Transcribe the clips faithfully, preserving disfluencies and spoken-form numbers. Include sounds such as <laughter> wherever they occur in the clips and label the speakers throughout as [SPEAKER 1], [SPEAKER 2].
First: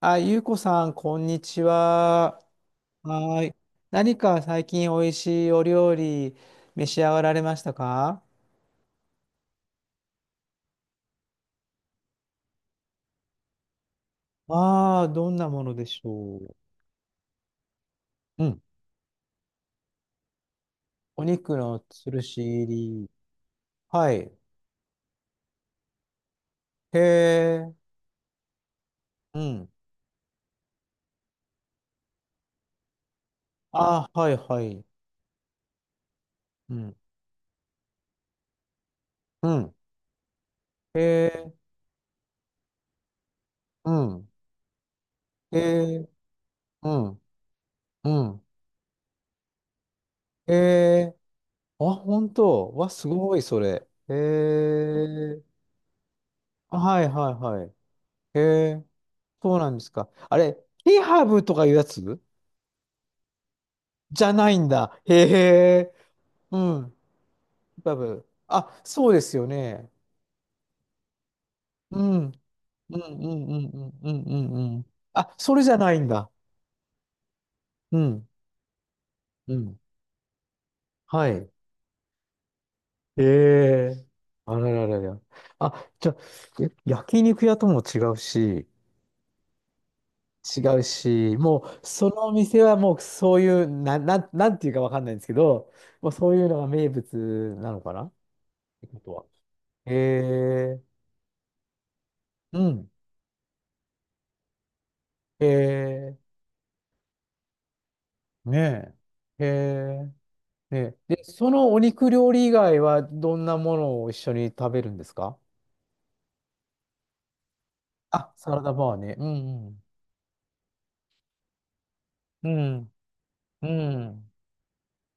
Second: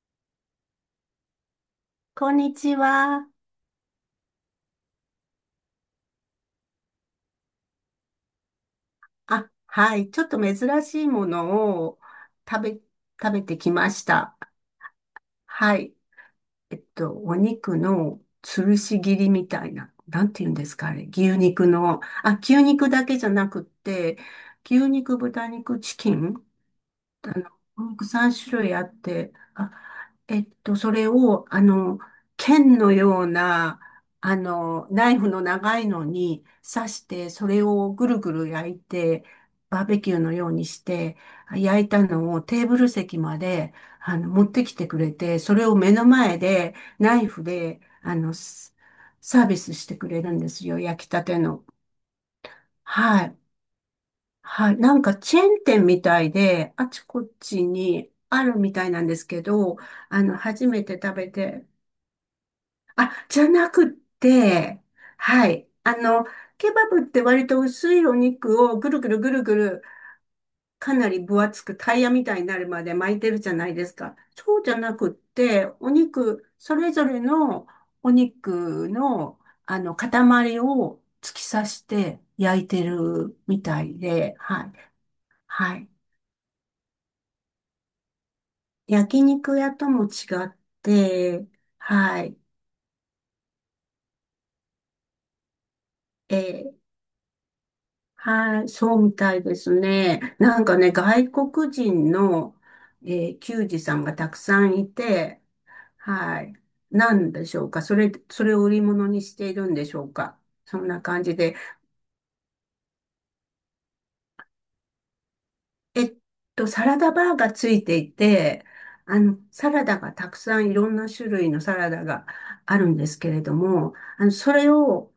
[SPEAKER 1] あ、ゆうこさん、こんにち
[SPEAKER 2] こん
[SPEAKER 1] は。
[SPEAKER 2] にちは。
[SPEAKER 1] はーい。何か最近おいしいお料理召し上がられましたか？
[SPEAKER 2] あ、はい。ちょっと珍しいものを食べ、食べてきました。
[SPEAKER 1] ああー、どんなもの
[SPEAKER 2] は
[SPEAKER 1] で
[SPEAKER 2] い。
[SPEAKER 1] しょ
[SPEAKER 2] えっと、お肉の
[SPEAKER 1] う。うん。
[SPEAKER 2] つるし切りみたいな。なんて言うんですか、あれ。
[SPEAKER 1] お
[SPEAKER 2] 牛
[SPEAKER 1] 肉
[SPEAKER 2] 肉
[SPEAKER 1] の
[SPEAKER 2] の。
[SPEAKER 1] つる
[SPEAKER 2] あ、
[SPEAKER 1] し
[SPEAKER 2] 牛
[SPEAKER 1] 入
[SPEAKER 2] 肉だ
[SPEAKER 1] り。
[SPEAKER 2] けじゃなくっ
[SPEAKER 1] は
[SPEAKER 2] て、
[SPEAKER 1] い。
[SPEAKER 2] 牛肉、豚肉、チキン
[SPEAKER 1] へ
[SPEAKER 2] あの、
[SPEAKER 1] え。
[SPEAKER 2] お肉さん種類あって、
[SPEAKER 1] うん。
[SPEAKER 2] あ、えっと、それを、あの、剣のような、
[SPEAKER 1] ああ、は
[SPEAKER 2] あ
[SPEAKER 1] いはい。
[SPEAKER 2] の、ナイフの長いのに
[SPEAKER 1] う
[SPEAKER 2] 刺
[SPEAKER 1] ん。
[SPEAKER 2] して、それをぐるぐる焼いて、
[SPEAKER 1] うん。
[SPEAKER 2] バーベキューのようにし
[SPEAKER 1] へ
[SPEAKER 2] て、
[SPEAKER 1] え。
[SPEAKER 2] 焼いたのをテーブル席まで、
[SPEAKER 1] う
[SPEAKER 2] あ
[SPEAKER 1] ん。
[SPEAKER 2] の、持ってきてくれて、そ
[SPEAKER 1] へ
[SPEAKER 2] れを目の
[SPEAKER 1] え。
[SPEAKER 2] 前で、
[SPEAKER 1] う
[SPEAKER 2] ナ
[SPEAKER 1] ん。
[SPEAKER 2] イフで、
[SPEAKER 1] う
[SPEAKER 2] あの、
[SPEAKER 1] ん。
[SPEAKER 2] スサービスしてくれるんで
[SPEAKER 1] へ
[SPEAKER 2] すよ、焼き
[SPEAKER 1] え。
[SPEAKER 2] たての。
[SPEAKER 1] あ、本当。わ、す
[SPEAKER 2] は
[SPEAKER 1] ご
[SPEAKER 2] い。
[SPEAKER 1] い、それ。へ
[SPEAKER 2] はい。なんかチェ
[SPEAKER 1] え。
[SPEAKER 2] ーン店みたいで、
[SPEAKER 1] あ
[SPEAKER 2] あち
[SPEAKER 1] はい
[SPEAKER 2] こ
[SPEAKER 1] はいは
[SPEAKER 2] ち
[SPEAKER 1] い。
[SPEAKER 2] に
[SPEAKER 1] へ
[SPEAKER 2] あるみ
[SPEAKER 1] え。
[SPEAKER 2] たいなんですけ
[SPEAKER 1] そうな
[SPEAKER 2] ど、
[SPEAKER 1] んですか。
[SPEAKER 2] あの、
[SPEAKER 1] あれ、
[SPEAKER 2] 初めて
[SPEAKER 1] ケ
[SPEAKER 2] 食
[SPEAKER 1] ハ
[SPEAKER 2] べ
[SPEAKER 1] ブとか
[SPEAKER 2] て、
[SPEAKER 1] いうやつ
[SPEAKER 2] あ、じゃなくっ
[SPEAKER 1] じゃないん
[SPEAKER 2] て、
[SPEAKER 1] だ。へ
[SPEAKER 2] はい。
[SPEAKER 1] え。
[SPEAKER 2] あの、
[SPEAKER 1] う
[SPEAKER 2] ケバ
[SPEAKER 1] ん。
[SPEAKER 2] ブって割と
[SPEAKER 1] ケ
[SPEAKER 2] 薄
[SPEAKER 1] ハ
[SPEAKER 2] いお
[SPEAKER 1] ブ。
[SPEAKER 2] 肉を
[SPEAKER 1] あ、
[SPEAKER 2] ぐる
[SPEAKER 1] そ
[SPEAKER 2] ぐ
[SPEAKER 1] う
[SPEAKER 2] る
[SPEAKER 1] で
[SPEAKER 2] ぐ
[SPEAKER 1] す
[SPEAKER 2] る
[SPEAKER 1] よ
[SPEAKER 2] ぐる、
[SPEAKER 1] ね。
[SPEAKER 2] かなり分厚くタ
[SPEAKER 1] う
[SPEAKER 2] イヤみ
[SPEAKER 1] ん。
[SPEAKER 2] たいになるまで
[SPEAKER 1] うんうん
[SPEAKER 2] 巻いてるじゃ
[SPEAKER 1] う
[SPEAKER 2] な
[SPEAKER 1] ん
[SPEAKER 2] い
[SPEAKER 1] う
[SPEAKER 2] です
[SPEAKER 1] んう
[SPEAKER 2] か。
[SPEAKER 1] んう
[SPEAKER 2] そうじ
[SPEAKER 1] ん
[SPEAKER 2] ゃ
[SPEAKER 1] うん。
[SPEAKER 2] なくっ
[SPEAKER 1] あ、それ
[SPEAKER 2] て、
[SPEAKER 1] じゃ
[SPEAKER 2] お
[SPEAKER 1] ないんだ。
[SPEAKER 2] 肉、それぞれの
[SPEAKER 1] う
[SPEAKER 2] お
[SPEAKER 1] ん。
[SPEAKER 2] 肉の、
[SPEAKER 1] うん。
[SPEAKER 2] あの、塊を
[SPEAKER 1] は
[SPEAKER 2] 突き
[SPEAKER 1] い。
[SPEAKER 2] 刺して焼いて
[SPEAKER 1] へ
[SPEAKER 2] るみたい
[SPEAKER 1] え。
[SPEAKER 2] で、
[SPEAKER 1] あ
[SPEAKER 2] は
[SPEAKER 1] ら
[SPEAKER 2] い。
[SPEAKER 1] ららら。
[SPEAKER 2] は
[SPEAKER 1] あ、
[SPEAKER 2] い。
[SPEAKER 1] じゃあ、え焼肉屋とも違うし、
[SPEAKER 2] 焼肉屋とも違っ
[SPEAKER 1] 違うし、
[SPEAKER 2] て、
[SPEAKER 1] もう、そ
[SPEAKER 2] は
[SPEAKER 1] のお
[SPEAKER 2] い。
[SPEAKER 1] 店はもうそういう、な、なん、なんていうかわかんないんですけど、もうそう
[SPEAKER 2] え
[SPEAKER 1] いうのが
[SPEAKER 2] ー
[SPEAKER 1] 名物なのかなっ
[SPEAKER 2] はい、
[SPEAKER 1] て
[SPEAKER 2] そ
[SPEAKER 1] こ
[SPEAKER 2] う
[SPEAKER 1] と
[SPEAKER 2] み
[SPEAKER 1] は。
[SPEAKER 2] たいです
[SPEAKER 1] へ
[SPEAKER 2] ね。なんか
[SPEAKER 1] え、
[SPEAKER 2] ね、外国人の、
[SPEAKER 1] うん、
[SPEAKER 2] えー球児さんがたくさんいて、
[SPEAKER 1] へえ、
[SPEAKER 2] はい。なんでしょうか。それ、それを売り
[SPEAKER 1] ね
[SPEAKER 2] 物にし
[SPEAKER 1] え、へ
[SPEAKER 2] ているんでし
[SPEAKER 1] え、
[SPEAKER 2] ょうか。そ
[SPEAKER 1] ね
[SPEAKER 2] んな
[SPEAKER 1] え。
[SPEAKER 2] 感
[SPEAKER 1] で、
[SPEAKER 2] じ
[SPEAKER 1] そ
[SPEAKER 2] で。
[SPEAKER 1] のお肉料理以外はどんなものを一緒に食べるんですか？
[SPEAKER 2] えっと、サラダバーがついてい
[SPEAKER 1] あ、サラ
[SPEAKER 2] て、
[SPEAKER 1] ダバーね。
[SPEAKER 2] あ
[SPEAKER 1] う
[SPEAKER 2] の、サ
[SPEAKER 1] ん、
[SPEAKER 2] ラダがたくさんいろんな種類のサラダが
[SPEAKER 1] う
[SPEAKER 2] ある
[SPEAKER 1] ん、
[SPEAKER 2] んですけれど
[SPEAKER 1] うん、
[SPEAKER 2] も、
[SPEAKER 1] う
[SPEAKER 2] あの、
[SPEAKER 1] ん、
[SPEAKER 2] それを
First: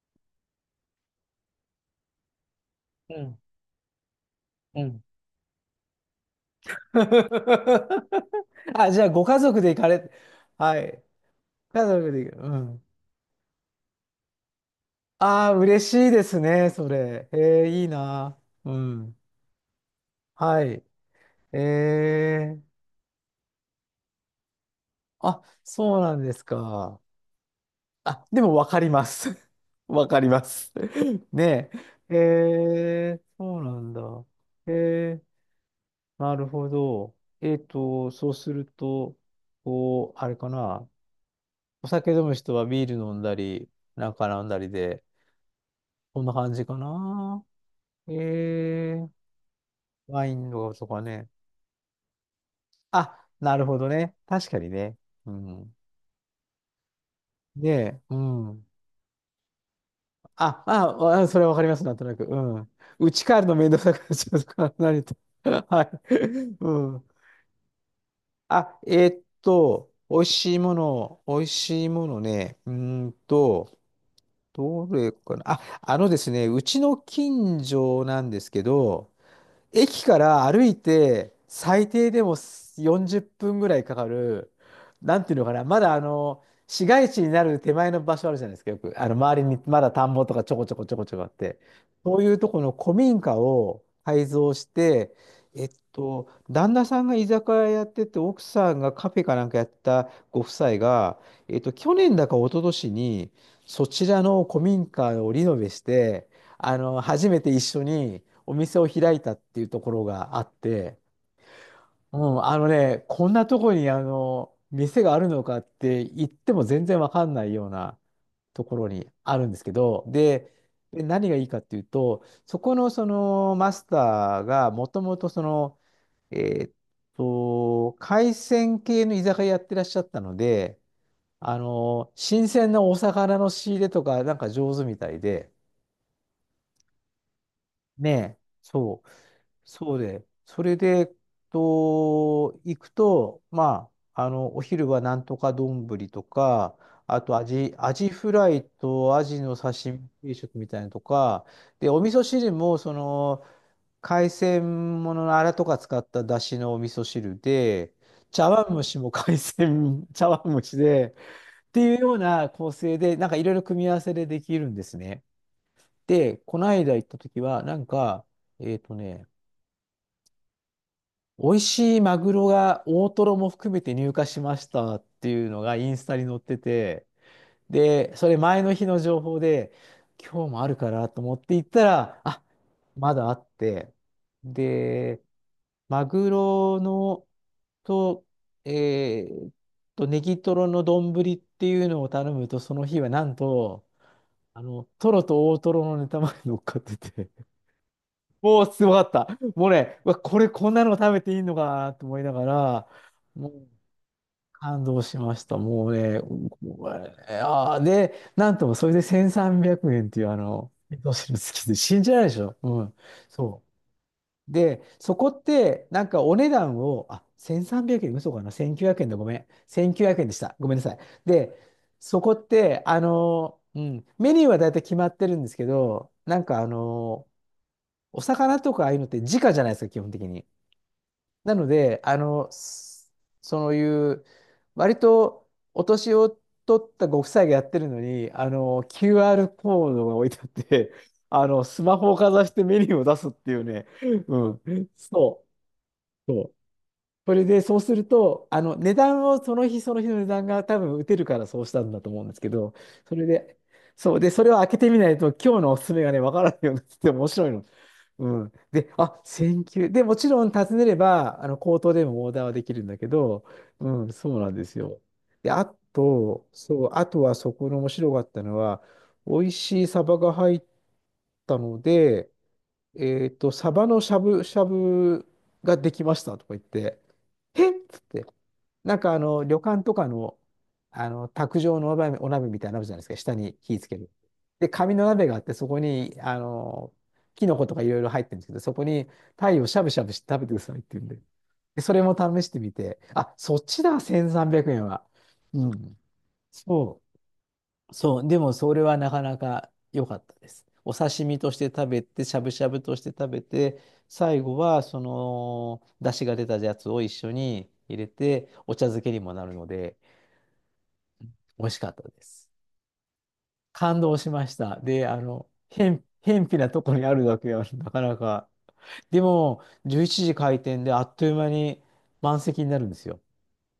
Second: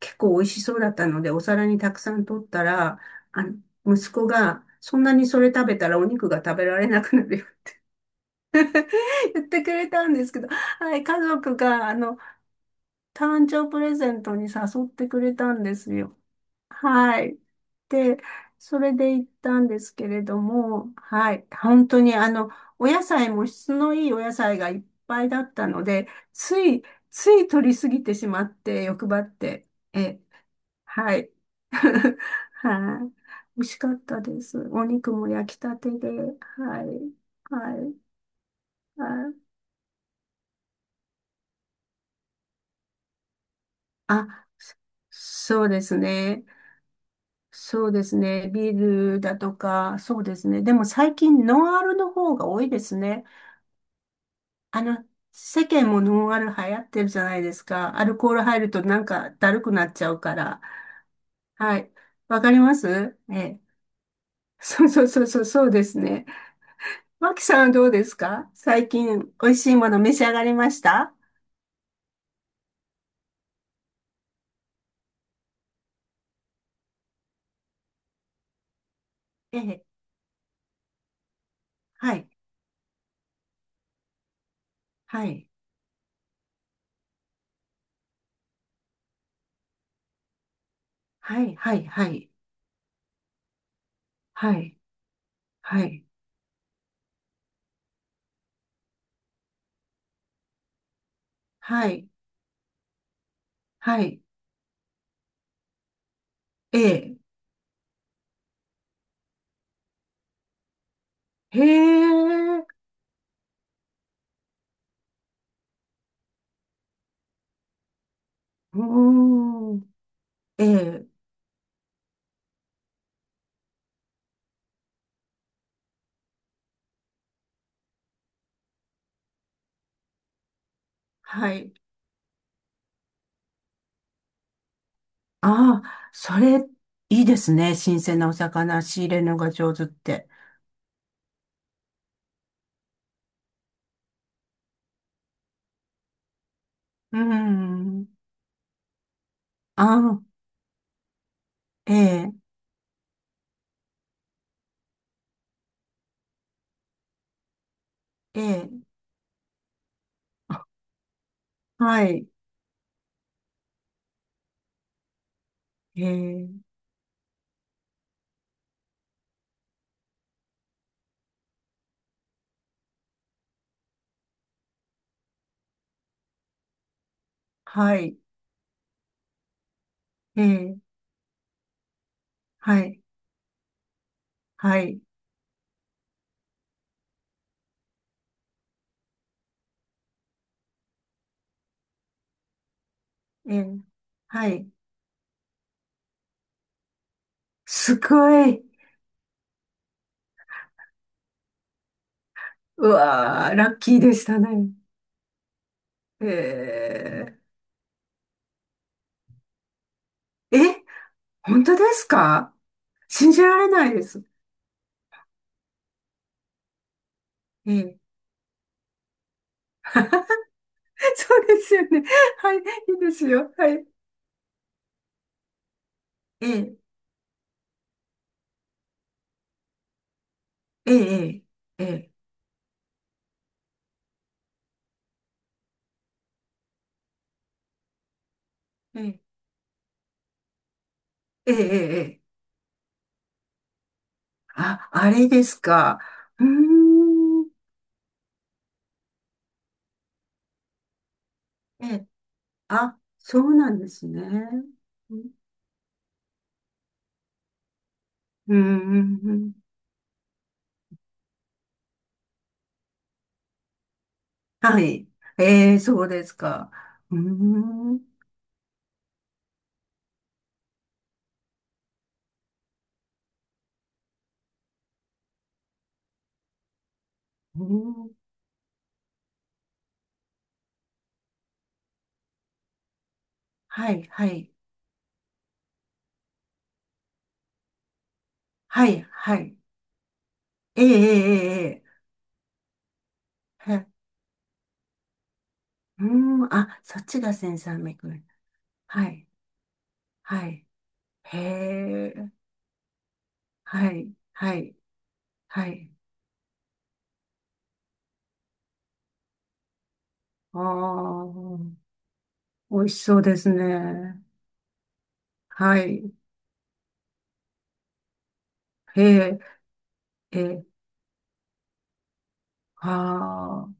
[SPEAKER 2] 結構美味しそうだったので、お皿にたくさん取ったら、
[SPEAKER 1] うん。
[SPEAKER 2] あの、息子が、そんなにそれ食べたらお肉が食べられなくなるよ
[SPEAKER 1] <laughs> あ、じゃあ、ご
[SPEAKER 2] <laughs>
[SPEAKER 1] 家
[SPEAKER 2] 言っ
[SPEAKER 1] 族
[SPEAKER 2] て
[SPEAKER 1] で
[SPEAKER 2] く
[SPEAKER 1] 行か
[SPEAKER 2] れた
[SPEAKER 1] れ、
[SPEAKER 2] んですけど、
[SPEAKER 1] は
[SPEAKER 2] は
[SPEAKER 1] い、
[SPEAKER 2] い、家族
[SPEAKER 1] 家
[SPEAKER 2] が、あ
[SPEAKER 1] 族
[SPEAKER 2] の、
[SPEAKER 1] で行く。うん。
[SPEAKER 2] 誕生プレゼントに誘ってくれ
[SPEAKER 1] あ
[SPEAKER 2] た
[SPEAKER 1] あ、
[SPEAKER 2] んで
[SPEAKER 1] 嬉
[SPEAKER 2] す
[SPEAKER 1] しい
[SPEAKER 2] よ。
[SPEAKER 1] ですね、そ
[SPEAKER 2] は
[SPEAKER 1] れ。え
[SPEAKER 2] い。
[SPEAKER 1] え、いい
[SPEAKER 2] で、
[SPEAKER 1] な。う
[SPEAKER 2] それで
[SPEAKER 1] ん。
[SPEAKER 2] 行ったんですけれど
[SPEAKER 1] はい。
[SPEAKER 2] も、はい。
[SPEAKER 1] え
[SPEAKER 2] 本当にあの、
[SPEAKER 1] え、
[SPEAKER 2] お野菜も質のいいお野菜がいっぱいだ
[SPEAKER 1] あ、
[SPEAKER 2] ったの
[SPEAKER 1] そう
[SPEAKER 2] で、
[SPEAKER 1] なんです
[SPEAKER 2] つい、
[SPEAKER 1] か。
[SPEAKER 2] つい取りすぎて
[SPEAKER 1] あ、
[SPEAKER 2] し
[SPEAKER 1] で
[SPEAKER 2] まっ
[SPEAKER 1] もわか
[SPEAKER 2] て、
[SPEAKER 1] りま
[SPEAKER 2] 欲張
[SPEAKER 1] す。
[SPEAKER 2] っ
[SPEAKER 1] <laughs>
[SPEAKER 2] て。
[SPEAKER 1] わか
[SPEAKER 2] え、
[SPEAKER 1] ります。
[SPEAKER 2] は
[SPEAKER 1] <laughs>
[SPEAKER 2] い。
[SPEAKER 1] ね
[SPEAKER 2] <laughs>
[SPEAKER 1] え。
[SPEAKER 2] はい。
[SPEAKER 1] えー、
[SPEAKER 2] 美
[SPEAKER 1] そう
[SPEAKER 2] 味し
[SPEAKER 1] な
[SPEAKER 2] か
[SPEAKER 1] ん
[SPEAKER 2] っ
[SPEAKER 1] だ。
[SPEAKER 2] たです。お肉
[SPEAKER 1] えー、
[SPEAKER 2] も焼きたてで。
[SPEAKER 1] なるほ
[SPEAKER 2] はい。
[SPEAKER 1] ど。えっ
[SPEAKER 2] は
[SPEAKER 1] と、
[SPEAKER 2] い。
[SPEAKER 1] そうする
[SPEAKER 2] は
[SPEAKER 1] と、
[SPEAKER 2] い。
[SPEAKER 1] こう、あれかな。お酒飲む人はビール飲んだり、なん
[SPEAKER 2] あ、
[SPEAKER 1] か飲んだり
[SPEAKER 2] そ
[SPEAKER 1] で、
[SPEAKER 2] そうです
[SPEAKER 1] こんな
[SPEAKER 2] ね。
[SPEAKER 1] 感じかな。
[SPEAKER 2] そうで
[SPEAKER 1] え
[SPEAKER 2] すね。ビー
[SPEAKER 1] ー、
[SPEAKER 2] ルだとか、そう
[SPEAKER 1] ワイ
[SPEAKER 2] です
[SPEAKER 1] ン
[SPEAKER 2] ね。でも
[SPEAKER 1] とか
[SPEAKER 2] 最
[SPEAKER 1] ね。
[SPEAKER 2] 近ノンアルの方が多いですね。
[SPEAKER 1] あ、なるほどね。確かに
[SPEAKER 2] あ
[SPEAKER 1] ね。
[SPEAKER 2] の、
[SPEAKER 1] う
[SPEAKER 2] 世
[SPEAKER 1] ん。
[SPEAKER 2] 間もノンアル流行ってるじゃないですか。
[SPEAKER 1] で、
[SPEAKER 2] ア
[SPEAKER 1] う
[SPEAKER 2] ルコール入
[SPEAKER 1] ん。
[SPEAKER 2] るとなんかだるくなっちゃうから。
[SPEAKER 1] あ、あ、あ、それはわかりま
[SPEAKER 2] は
[SPEAKER 1] す、
[SPEAKER 2] い。
[SPEAKER 1] なんとなく。う
[SPEAKER 2] わかり
[SPEAKER 1] ん。
[SPEAKER 2] ま
[SPEAKER 1] う
[SPEAKER 2] す
[SPEAKER 1] ち帰
[SPEAKER 2] え
[SPEAKER 1] るの
[SPEAKER 2] え。
[SPEAKER 1] 面倒くさく
[SPEAKER 2] <laughs>
[SPEAKER 1] なっちゃうとか、
[SPEAKER 2] そうそうそうそ
[SPEAKER 1] <laughs> 何と。
[SPEAKER 2] う、そう
[SPEAKER 1] は
[SPEAKER 2] です
[SPEAKER 1] い。
[SPEAKER 2] ね。
[SPEAKER 1] うん。
[SPEAKER 2] マキさんはどうですか？
[SPEAKER 1] あ、
[SPEAKER 2] 最
[SPEAKER 1] え
[SPEAKER 2] 近
[SPEAKER 1] ーっ
[SPEAKER 2] 美味しいも
[SPEAKER 1] と、
[SPEAKER 2] の召
[SPEAKER 1] 美
[SPEAKER 2] し
[SPEAKER 1] 味
[SPEAKER 2] 上がり
[SPEAKER 1] しい
[SPEAKER 2] ま
[SPEAKER 1] も
[SPEAKER 2] した？
[SPEAKER 1] の、美味しいものね。うーんと、どれかな。あ、あのですね、うちの近所なんですけど、
[SPEAKER 2] ええ。
[SPEAKER 1] 駅から歩いて最低
[SPEAKER 2] は
[SPEAKER 1] で
[SPEAKER 2] い。
[SPEAKER 1] もよんじゅっぷんぐらいかかる、なん
[SPEAKER 2] は
[SPEAKER 1] ていうの
[SPEAKER 2] い。
[SPEAKER 1] かな、まだあの、市街地になる手前の場所あるじゃないですか、よく。あの、周りにまだ田んぼとかちょこちょこちょこちょこあっ
[SPEAKER 2] はい。
[SPEAKER 1] て。
[SPEAKER 2] はい。は
[SPEAKER 1] そう
[SPEAKER 2] い。
[SPEAKER 1] いうとこの古民家を改造
[SPEAKER 2] は
[SPEAKER 1] し
[SPEAKER 2] い。
[SPEAKER 1] て、えっ
[SPEAKER 2] はい。
[SPEAKER 1] と、旦那さんが居酒屋やってて、奥さんがカフェかなんかやったご夫妻が、えっと、
[SPEAKER 2] は
[SPEAKER 1] 去
[SPEAKER 2] い。
[SPEAKER 1] 年だか一昨年に、そ
[SPEAKER 2] は
[SPEAKER 1] ち
[SPEAKER 2] い。
[SPEAKER 1] らの古民家をリノベして、あ
[SPEAKER 2] え
[SPEAKER 1] の、
[SPEAKER 2] え。
[SPEAKER 1] 初めて一緒にお店を開いたっていうところがあって、
[SPEAKER 2] へ
[SPEAKER 1] うん、あ
[SPEAKER 2] え。
[SPEAKER 1] のね、こんなとこにあの、店があるのかって言っても全然わかんないようなとこ
[SPEAKER 2] う
[SPEAKER 1] ろにあるんですけ
[SPEAKER 2] ーん。
[SPEAKER 1] ど、で、
[SPEAKER 2] え
[SPEAKER 1] で
[SPEAKER 2] え、
[SPEAKER 1] 何がいいかっていうと、そこのそのマスターがもともとその、えーっと、海鮮系の居酒屋やってらっしゃったので、
[SPEAKER 2] は
[SPEAKER 1] あ
[SPEAKER 2] い。
[SPEAKER 1] の、新鮮なお魚の仕入れとかなんか上手みたいで、
[SPEAKER 2] ああ、それ、いいですね。新
[SPEAKER 1] ね
[SPEAKER 2] 鮮なお
[SPEAKER 1] え、
[SPEAKER 2] 魚
[SPEAKER 1] そ
[SPEAKER 2] 仕
[SPEAKER 1] う。
[SPEAKER 2] 入れるのが上手っ
[SPEAKER 1] そうで、
[SPEAKER 2] て。
[SPEAKER 1] それで、えっと、行くと、まあ、あの、お昼はなんとか丼とか、
[SPEAKER 2] う
[SPEAKER 1] あとアジ、アジ
[SPEAKER 2] ん。
[SPEAKER 1] フライとアジの
[SPEAKER 2] あ
[SPEAKER 1] 刺身
[SPEAKER 2] あ、
[SPEAKER 1] 定食みたいなのとか、で、
[SPEAKER 2] え
[SPEAKER 1] お味噌
[SPEAKER 2] え、
[SPEAKER 1] 汁も、その、海鮮もののアラとか使った出汁のお味噌汁で、
[SPEAKER 2] え
[SPEAKER 1] 茶碗
[SPEAKER 2] え、
[SPEAKER 1] 蒸しも海鮮、<laughs> 茶碗蒸しで、っていう
[SPEAKER 2] は
[SPEAKER 1] よう
[SPEAKER 2] い。
[SPEAKER 1] な構成で、なんかいろいろ組み合わせでできるんですね。
[SPEAKER 2] え
[SPEAKER 1] で、この
[SPEAKER 2] え、
[SPEAKER 1] 間行った時は、なんか、えっとね、美味しいマグロが大トロも含めて入荷しましたっていうのがインスタに載ってて、
[SPEAKER 2] は
[SPEAKER 1] で、
[SPEAKER 2] い。
[SPEAKER 1] それ前の日の情報で、
[SPEAKER 2] え
[SPEAKER 1] 今日もある
[SPEAKER 2] え、
[SPEAKER 1] からと思って行ったら、あ、
[SPEAKER 2] はい。
[SPEAKER 1] まだあって、
[SPEAKER 2] はい。
[SPEAKER 1] で、マグロのと、えーっと、ネギトロの丼っていうのを頼むと、その日はなん
[SPEAKER 2] ええ、
[SPEAKER 1] と、
[SPEAKER 2] は
[SPEAKER 1] あ
[SPEAKER 2] い。
[SPEAKER 1] の、トロと大トロのネタまで乗っかってて
[SPEAKER 2] すご
[SPEAKER 1] も
[SPEAKER 2] い。
[SPEAKER 1] うすごかった。もうね、うわ、これこんなの食べていいのかなと思いながら、
[SPEAKER 2] う
[SPEAKER 1] も
[SPEAKER 2] わー、
[SPEAKER 1] う
[SPEAKER 2] ラッキーでしたね。
[SPEAKER 1] 感動しました。もうね、こ
[SPEAKER 2] え
[SPEAKER 1] れああー、で、なんともそれでせんさんびゃくえんっていうあ
[SPEAKER 2] え、
[SPEAKER 1] の、
[SPEAKER 2] え、
[SPEAKER 1] どうする好き
[SPEAKER 2] 本
[SPEAKER 1] で
[SPEAKER 2] 当で
[SPEAKER 1] 信
[SPEAKER 2] す
[SPEAKER 1] じられないでし
[SPEAKER 2] か？
[SPEAKER 1] ょ。うん。
[SPEAKER 2] 信じら
[SPEAKER 1] そ
[SPEAKER 2] れないです。
[SPEAKER 1] う。で、そこって、なんかお値段を、あ、
[SPEAKER 2] え
[SPEAKER 1] 1300
[SPEAKER 2] え、
[SPEAKER 1] 円、嘘かな？ せんきゅうひゃくえんでごめん。
[SPEAKER 2] <laughs> そ
[SPEAKER 1] せんきゅうひゃくえんでした。ごめんなさい。
[SPEAKER 2] う
[SPEAKER 1] で、
[SPEAKER 2] ですよね。
[SPEAKER 1] そこっ
[SPEAKER 2] はい。い
[SPEAKER 1] て、あ
[SPEAKER 2] いですよ。
[SPEAKER 1] の、
[SPEAKER 2] は
[SPEAKER 1] う
[SPEAKER 2] い。
[SPEAKER 1] ん、メニューは大体決まってるんですけど、なんかあ
[SPEAKER 2] ええ
[SPEAKER 1] の、お魚とかああいうのって直じゃないですか、基本的に。
[SPEAKER 2] ええ、
[SPEAKER 1] なの
[SPEAKER 2] え
[SPEAKER 1] で、
[SPEAKER 2] え、
[SPEAKER 1] あの、s- そういう、割とお年を取ったご夫妻がやってるのに、あの、
[SPEAKER 2] ええ、
[SPEAKER 1] キューアール コードが置いてあって、あ
[SPEAKER 2] ええ、
[SPEAKER 1] の、スマ
[SPEAKER 2] え
[SPEAKER 1] ホを
[SPEAKER 2] え、
[SPEAKER 1] かざしてメニューを出すっていうね、う
[SPEAKER 2] あ、
[SPEAKER 1] ん、
[SPEAKER 2] あれで
[SPEAKER 1] そ
[SPEAKER 2] すか。
[SPEAKER 1] う、そ
[SPEAKER 2] うー
[SPEAKER 1] うそれ
[SPEAKER 2] ん、
[SPEAKER 1] で、そうすると、あの、値段を、その日その日の値段が多分打てるからそうした
[SPEAKER 2] え
[SPEAKER 1] んだ
[SPEAKER 2] え、
[SPEAKER 1] と思うんですけど、
[SPEAKER 2] あ、
[SPEAKER 1] それ
[SPEAKER 2] そう
[SPEAKER 1] で、
[SPEAKER 2] なんです
[SPEAKER 1] そう、
[SPEAKER 2] ね。
[SPEAKER 1] で、それを開けてみな
[SPEAKER 2] う
[SPEAKER 1] いと、
[SPEAKER 2] ん、
[SPEAKER 1] 今日のおすすめがね、わからないようになってて面白いの。うん。
[SPEAKER 2] うん、う
[SPEAKER 1] で、あ、
[SPEAKER 2] んうん
[SPEAKER 1] 選球。で、もちろん尋ねれば、あの、口頭でもオーダーはできるんだけど、うん、そうなんです
[SPEAKER 2] は
[SPEAKER 1] よ。
[SPEAKER 2] い。
[SPEAKER 1] で、あ
[SPEAKER 2] ええ、そうです
[SPEAKER 1] と、
[SPEAKER 2] か。
[SPEAKER 1] そう、あ
[SPEAKER 2] うー
[SPEAKER 1] とはそこの面
[SPEAKER 2] ん、う
[SPEAKER 1] 白かったのは、美味しいサバが入ったので、えっと、サバのしゃぶしゃぶができましたとか言って、えっつっ
[SPEAKER 2] ん
[SPEAKER 1] て、なんかあの、旅館とかの、あの、卓上のお鍋、お鍋みたいなのあるじゃないですか、下に火つ
[SPEAKER 2] は
[SPEAKER 1] け
[SPEAKER 2] い、
[SPEAKER 1] る。
[SPEAKER 2] はい、
[SPEAKER 1] で、紙の鍋があって、そこに、あの、キノコとかいろいろ入ってるんですけど、そこ
[SPEAKER 2] はい、
[SPEAKER 1] に
[SPEAKER 2] はい。
[SPEAKER 1] 鯛をしゃぶしゃぶして食べてくださいっ
[SPEAKER 2] ええ、
[SPEAKER 1] て言うんで。
[SPEAKER 2] え
[SPEAKER 1] で、
[SPEAKER 2] え、
[SPEAKER 1] そ
[SPEAKER 2] え
[SPEAKER 1] れも試してみて、あ、そっ
[SPEAKER 2] え、
[SPEAKER 1] ち
[SPEAKER 2] え
[SPEAKER 1] だ、せんさんびゃくえんは。うん。
[SPEAKER 2] うーん、あ、そ
[SPEAKER 1] そ
[SPEAKER 2] っ
[SPEAKER 1] う。
[SPEAKER 2] ちがセンサー三百
[SPEAKER 1] そう、
[SPEAKER 2] 円。
[SPEAKER 1] でもそれは
[SPEAKER 2] は
[SPEAKER 1] なか
[SPEAKER 2] い、
[SPEAKER 1] なか良かったで
[SPEAKER 2] は
[SPEAKER 1] す。
[SPEAKER 2] い。
[SPEAKER 1] お刺
[SPEAKER 2] へ
[SPEAKER 1] 身として食べて、
[SPEAKER 2] え、
[SPEAKER 1] しゃぶしゃぶとして食べて、
[SPEAKER 2] はい、
[SPEAKER 1] 最
[SPEAKER 2] は
[SPEAKER 1] 後
[SPEAKER 2] い、
[SPEAKER 1] はそ
[SPEAKER 2] は
[SPEAKER 1] の
[SPEAKER 2] い。
[SPEAKER 1] 出汁が出たやつを一緒に入れて、お茶漬けにもなるので、
[SPEAKER 2] ああ、
[SPEAKER 1] 美味しかったです。
[SPEAKER 2] 美味しそうです
[SPEAKER 1] 感動
[SPEAKER 2] ね。
[SPEAKER 1] しました。で、あの、
[SPEAKER 2] は
[SPEAKER 1] へん、
[SPEAKER 2] い。
[SPEAKER 1] へんぴなとこにあるだけはなかなか。
[SPEAKER 2] へ
[SPEAKER 1] で
[SPEAKER 2] え、
[SPEAKER 1] も、じゅういちじ
[SPEAKER 2] え
[SPEAKER 1] 開
[SPEAKER 2] え、
[SPEAKER 1] 店であっという間に満席になるんですよ。
[SPEAKER 2] ああ、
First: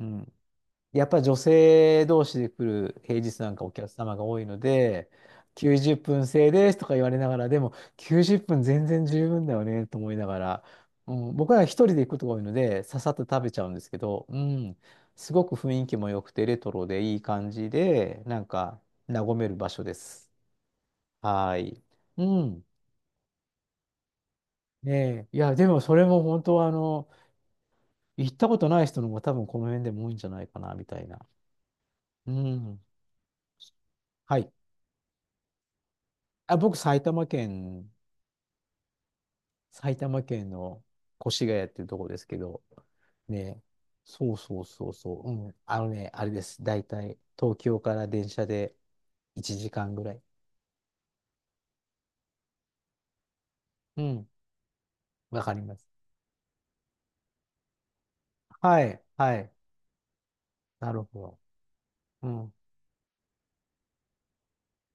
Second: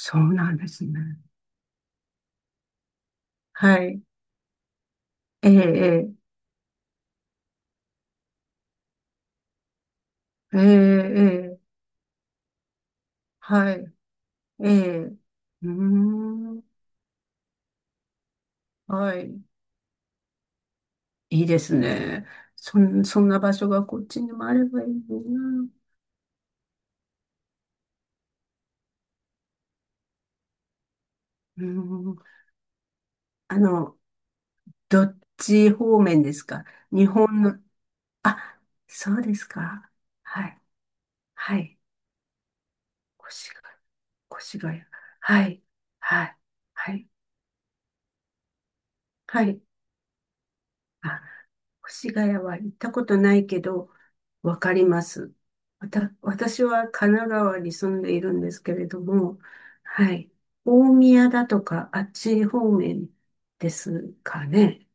[SPEAKER 1] うん。
[SPEAKER 2] うなんですね。
[SPEAKER 1] やっぱり女性同士で来る平日なんかお
[SPEAKER 2] は
[SPEAKER 1] 客
[SPEAKER 2] い。
[SPEAKER 1] 様が多いので、
[SPEAKER 2] え
[SPEAKER 1] 90
[SPEAKER 2] え、
[SPEAKER 1] 分制ですとか言われながら、でもきゅうじゅっぷん全然十分だよねと思いなが
[SPEAKER 2] ええ、
[SPEAKER 1] ら、
[SPEAKER 2] え
[SPEAKER 1] うん、
[SPEAKER 2] え、
[SPEAKER 1] 僕
[SPEAKER 2] え
[SPEAKER 1] は一
[SPEAKER 2] え
[SPEAKER 1] 人で行くことが多いので、ささっと食べちゃう
[SPEAKER 2] は
[SPEAKER 1] んです
[SPEAKER 2] い。
[SPEAKER 1] けど、う
[SPEAKER 2] え
[SPEAKER 1] ん、
[SPEAKER 2] え、う
[SPEAKER 1] すごく
[SPEAKER 2] ー
[SPEAKER 1] 雰囲気も良くて、レ
[SPEAKER 2] ん、
[SPEAKER 1] トロでいい感じで、なんか
[SPEAKER 2] はい。
[SPEAKER 1] 和める場所です。
[SPEAKER 2] いい
[SPEAKER 1] は
[SPEAKER 2] です
[SPEAKER 1] い。う
[SPEAKER 2] ね。
[SPEAKER 1] ん。
[SPEAKER 2] そん、そんな場所がこっちにもあればいい
[SPEAKER 1] ねえ。いや、で
[SPEAKER 2] な。
[SPEAKER 1] もそれも本当は、あの、行ったことない人の方が多分この辺でも多いんじゃないかな、みたいな。
[SPEAKER 2] うーん、
[SPEAKER 1] うん。
[SPEAKER 2] あの、
[SPEAKER 1] はい。
[SPEAKER 2] どっち方面です
[SPEAKER 1] あ、
[SPEAKER 2] か？
[SPEAKER 1] 僕、埼
[SPEAKER 2] 日
[SPEAKER 1] 玉
[SPEAKER 2] 本の、
[SPEAKER 1] 県、
[SPEAKER 2] あ、そうですか。
[SPEAKER 1] 埼玉
[SPEAKER 2] は
[SPEAKER 1] 県
[SPEAKER 2] い。
[SPEAKER 1] の越
[SPEAKER 2] は
[SPEAKER 1] 谷っ
[SPEAKER 2] い。
[SPEAKER 1] ていうところですけど、
[SPEAKER 2] 越
[SPEAKER 1] ね、そう
[SPEAKER 2] 谷、
[SPEAKER 1] そ
[SPEAKER 2] 越
[SPEAKER 1] う
[SPEAKER 2] 谷。
[SPEAKER 1] そうそう、
[SPEAKER 2] は
[SPEAKER 1] うん、
[SPEAKER 2] い。
[SPEAKER 1] あのね、あ
[SPEAKER 2] は
[SPEAKER 1] れ
[SPEAKER 2] い。
[SPEAKER 1] です。大
[SPEAKER 2] はい。
[SPEAKER 1] 体、東京から電車で
[SPEAKER 2] は
[SPEAKER 1] 1
[SPEAKER 2] い。
[SPEAKER 1] 時間ぐらい。
[SPEAKER 2] あ、越谷は行ったことないけど、
[SPEAKER 1] うん、
[SPEAKER 2] わかります。
[SPEAKER 1] わかりま
[SPEAKER 2] わ
[SPEAKER 1] す。
[SPEAKER 2] た、私は神奈川に住んでいるんですけ
[SPEAKER 1] は
[SPEAKER 2] れど
[SPEAKER 1] い、は
[SPEAKER 2] も、
[SPEAKER 1] い、
[SPEAKER 2] はい。
[SPEAKER 1] な
[SPEAKER 2] 大
[SPEAKER 1] る
[SPEAKER 2] 宮
[SPEAKER 1] ほ
[SPEAKER 2] だとか、あっ
[SPEAKER 1] ど。う
[SPEAKER 2] ち
[SPEAKER 1] ん。
[SPEAKER 2] 方面ですかね。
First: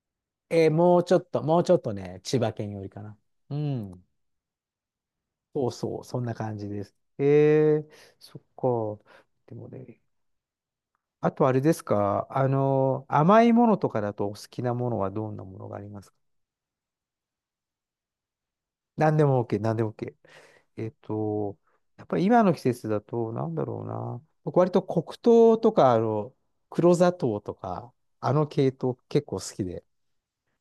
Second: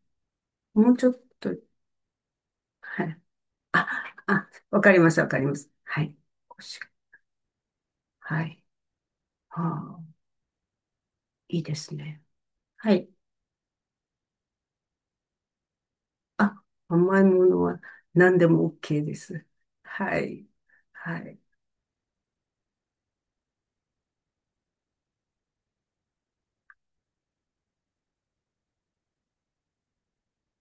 [SPEAKER 1] えー
[SPEAKER 2] もう
[SPEAKER 1] もう
[SPEAKER 2] ちょ
[SPEAKER 1] ちょ
[SPEAKER 2] っ
[SPEAKER 1] っと、
[SPEAKER 2] と、
[SPEAKER 1] もうちょっとね、千葉県よりか
[SPEAKER 2] は
[SPEAKER 1] な。
[SPEAKER 2] い。
[SPEAKER 1] う
[SPEAKER 2] あ、
[SPEAKER 1] ん、
[SPEAKER 2] あ、わかります、わかりま
[SPEAKER 1] そ
[SPEAKER 2] す。
[SPEAKER 1] うそ
[SPEAKER 2] は
[SPEAKER 1] う、
[SPEAKER 2] い。
[SPEAKER 1] そんな感じ
[SPEAKER 2] 越
[SPEAKER 1] で
[SPEAKER 2] 谷
[SPEAKER 1] す。えー、そっ
[SPEAKER 2] はい。
[SPEAKER 1] か。でも
[SPEAKER 2] あ
[SPEAKER 1] ね、
[SPEAKER 2] あ、
[SPEAKER 1] あとあ
[SPEAKER 2] い
[SPEAKER 1] れ
[SPEAKER 2] い
[SPEAKER 1] で
[SPEAKER 2] で
[SPEAKER 1] す
[SPEAKER 2] すね。
[SPEAKER 1] か、あ
[SPEAKER 2] は
[SPEAKER 1] の、
[SPEAKER 2] い。
[SPEAKER 1] 甘いものとかだとお好きなものはどんなものがありますか？
[SPEAKER 2] あ、甘いものは何でも OK で
[SPEAKER 1] 何でも
[SPEAKER 2] す。
[SPEAKER 1] OK、何でも OK。
[SPEAKER 2] はい。
[SPEAKER 1] えっ
[SPEAKER 2] はい。
[SPEAKER 1] と、やっぱり今の季節だと、なんだろうな。僕割と黒糖とか、あの、黒砂糖とか、あの系統結構好きで。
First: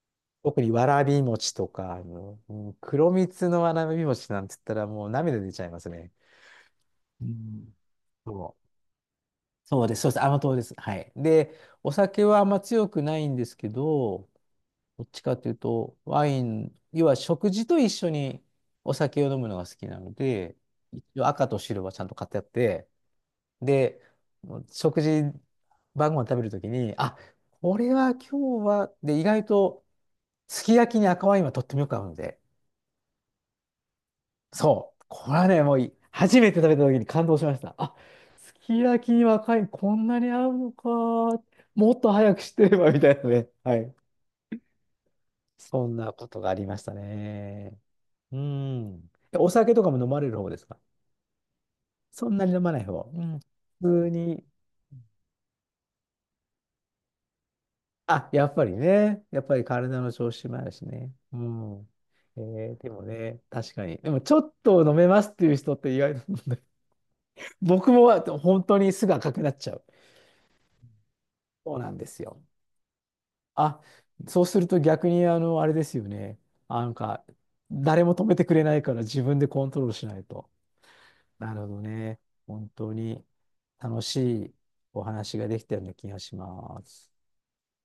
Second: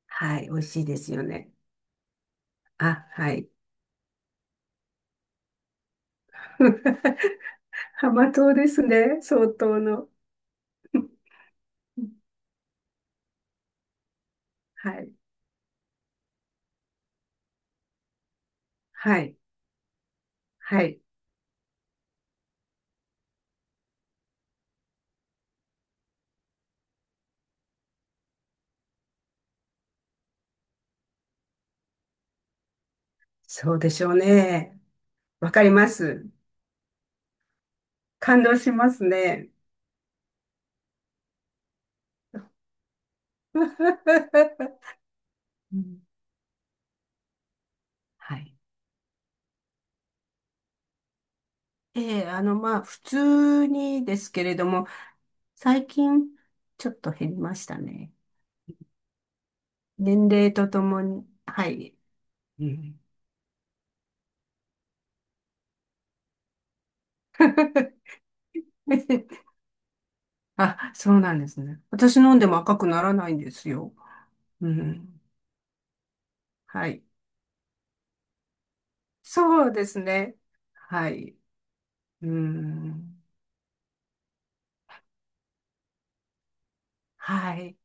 [SPEAKER 2] はい。美
[SPEAKER 1] 特
[SPEAKER 2] 味
[SPEAKER 1] に
[SPEAKER 2] しい
[SPEAKER 1] わ
[SPEAKER 2] で
[SPEAKER 1] ら
[SPEAKER 2] す
[SPEAKER 1] び
[SPEAKER 2] よね。
[SPEAKER 1] 餅とか、あの、うん
[SPEAKER 2] あ、
[SPEAKER 1] 黒
[SPEAKER 2] は
[SPEAKER 1] 蜜
[SPEAKER 2] い。
[SPEAKER 1] のわらび餅なんて言ったらもう涙出ちゃいますね。う
[SPEAKER 2] <laughs>
[SPEAKER 1] ん、
[SPEAKER 2] 浜島
[SPEAKER 1] そう
[SPEAKER 2] ですね、相当
[SPEAKER 1] そうです、
[SPEAKER 2] の。
[SPEAKER 1] そうです。甘党です。はい。で、お酒はあんま強くないんですけど、
[SPEAKER 2] は
[SPEAKER 1] どっ
[SPEAKER 2] い、
[SPEAKER 1] ちかというと、ワイン、要は食事と一緒にお
[SPEAKER 2] は
[SPEAKER 1] 酒を
[SPEAKER 2] い、
[SPEAKER 1] 飲むのが好きなので、
[SPEAKER 2] はい。
[SPEAKER 1] 一応赤と白はちゃんと買ってあって、で、食事、晩ご飯食べるときに、あ、これは今日は、で、意外と、すき焼きに赤ワインはとってもよく合うので、
[SPEAKER 2] そうでしょうね。
[SPEAKER 1] そう、これは
[SPEAKER 2] わ
[SPEAKER 1] ね、
[SPEAKER 2] かり
[SPEAKER 1] もう
[SPEAKER 2] ま
[SPEAKER 1] い
[SPEAKER 2] す。
[SPEAKER 1] 初めて食べたときに感動しました。あ、
[SPEAKER 2] 感
[SPEAKER 1] す
[SPEAKER 2] 動し
[SPEAKER 1] き
[SPEAKER 2] ます
[SPEAKER 1] 焼きに
[SPEAKER 2] ね。
[SPEAKER 1] 赤ワインこんなに合うのか、もっと早く知ってれば、みたいなね。
[SPEAKER 2] <laughs>
[SPEAKER 1] はい。
[SPEAKER 2] う
[SPEAKER 1] そんな
[SPEAKER 2] ん
[SPEAKER 1] ことがありましたね。
[SPEAKER 2] は
[SPEAKER 1] う
[SPEAKER 2] い。
[SPEAKER 1] ん。えお酒とかも飲まれる方ですか？
[SPEAKER 2] ええ、
[SPEAKER 1] そん
[SPEAKER 2] あ
[SPEAKER 1] なに
[SPEAKER 2] の、
[SPEAKER 1] 飲ま
[SPEAKER 2] ま
[SPEAKER 1] な
[SPEAKER 2] あ、
[SPEAKER 1] い
[SPEAKER 2] 普
[SPEAKER 1] 方。うん。
[SPEAKER 2] 通に
[SPEAKER 1] 普通
[SPEAKER 2] です
[SPEAKER 1] に。
[SPEAKER 2] けれども、最近、ちょっと減りましたね。
[SPEAKER 1] あ、やっぱりね。やっぱり体の
[SPEAKER 2] 年
[SPEAKER 1] 調子
[SPEAKER 2] 齢
[SPEAKER 1] もあ
[SPEAKER 2] と
[SPEAKER 1] る
[SPEAKER 2] と
[SPEAKER 1] し
[SPEAKER 2] も
[SPEAKER 1] ね。
[SPEAKER 2] に。
[SPEAKER 1] う
[SPEAKER 2] は
[SPEAKER 1] ん。
[SPEAKER 2] い。
[SPEAKER 1] え
[SPEAKER 2] う
[SPEAKER 1] ーで
[SPEAKER 2] ん
[SPEAKER 1] もね、確かに。でも、ちょっと飲めますっていう人って意外と <laughs> 僕
[SPEAKER 2] <laughs>
[SPEAKER 1] も本当にすぐ赤くなっちゃう。
[SPEAKER 2] あ、そうなんです
[SPEAKER 1] そう
[SPEAKER 2] ね。
[SPEAKER 1] なんで
[SPEAKER 2] 私
[SPEAKER 1] す
[SPEAKER 2] 飲ん
[SPEAKER 1] よ。
[SPEAKER 2] でも赤くならないんです
[SPEAKER 1] あ、
[SPEAKER 2] よ。
[SPEAKER 1] そうする
[SPEAKER 2] う
[SPEAKER 1] と逆
[SPEAKER 2] ん。
[SPEAKER 1] に、あの、あれですよね。あ
[SPEAKER 2] は
[SPEAKER 1] なん
[SPEAKER 2] い。
[SPEAKER 1] か、誰も止めてくれないから自分でコ
[SPEAKER 2] そ
[SPEAKER 1] ン
[SPEAKER 2] う
[SPEAKER 1] ト
[SPEAKER 2] で
[SPEAKER 1] ロール
[SPEAKER 2] す
[SPEAKER 1] しない
[SPEAKER 2] ね。
[SPEAKER 1] と。
[SPEAKER 2] はい。う
[SPEAKER 1] なるほどね。
[SPEAKER 2] ー
[SPEAKER 1] 本当
[SPEAKER 2] ん。
[SPEAKER 1] に楽しいお話ができたような気がします。
[SPEAKER 2] はい。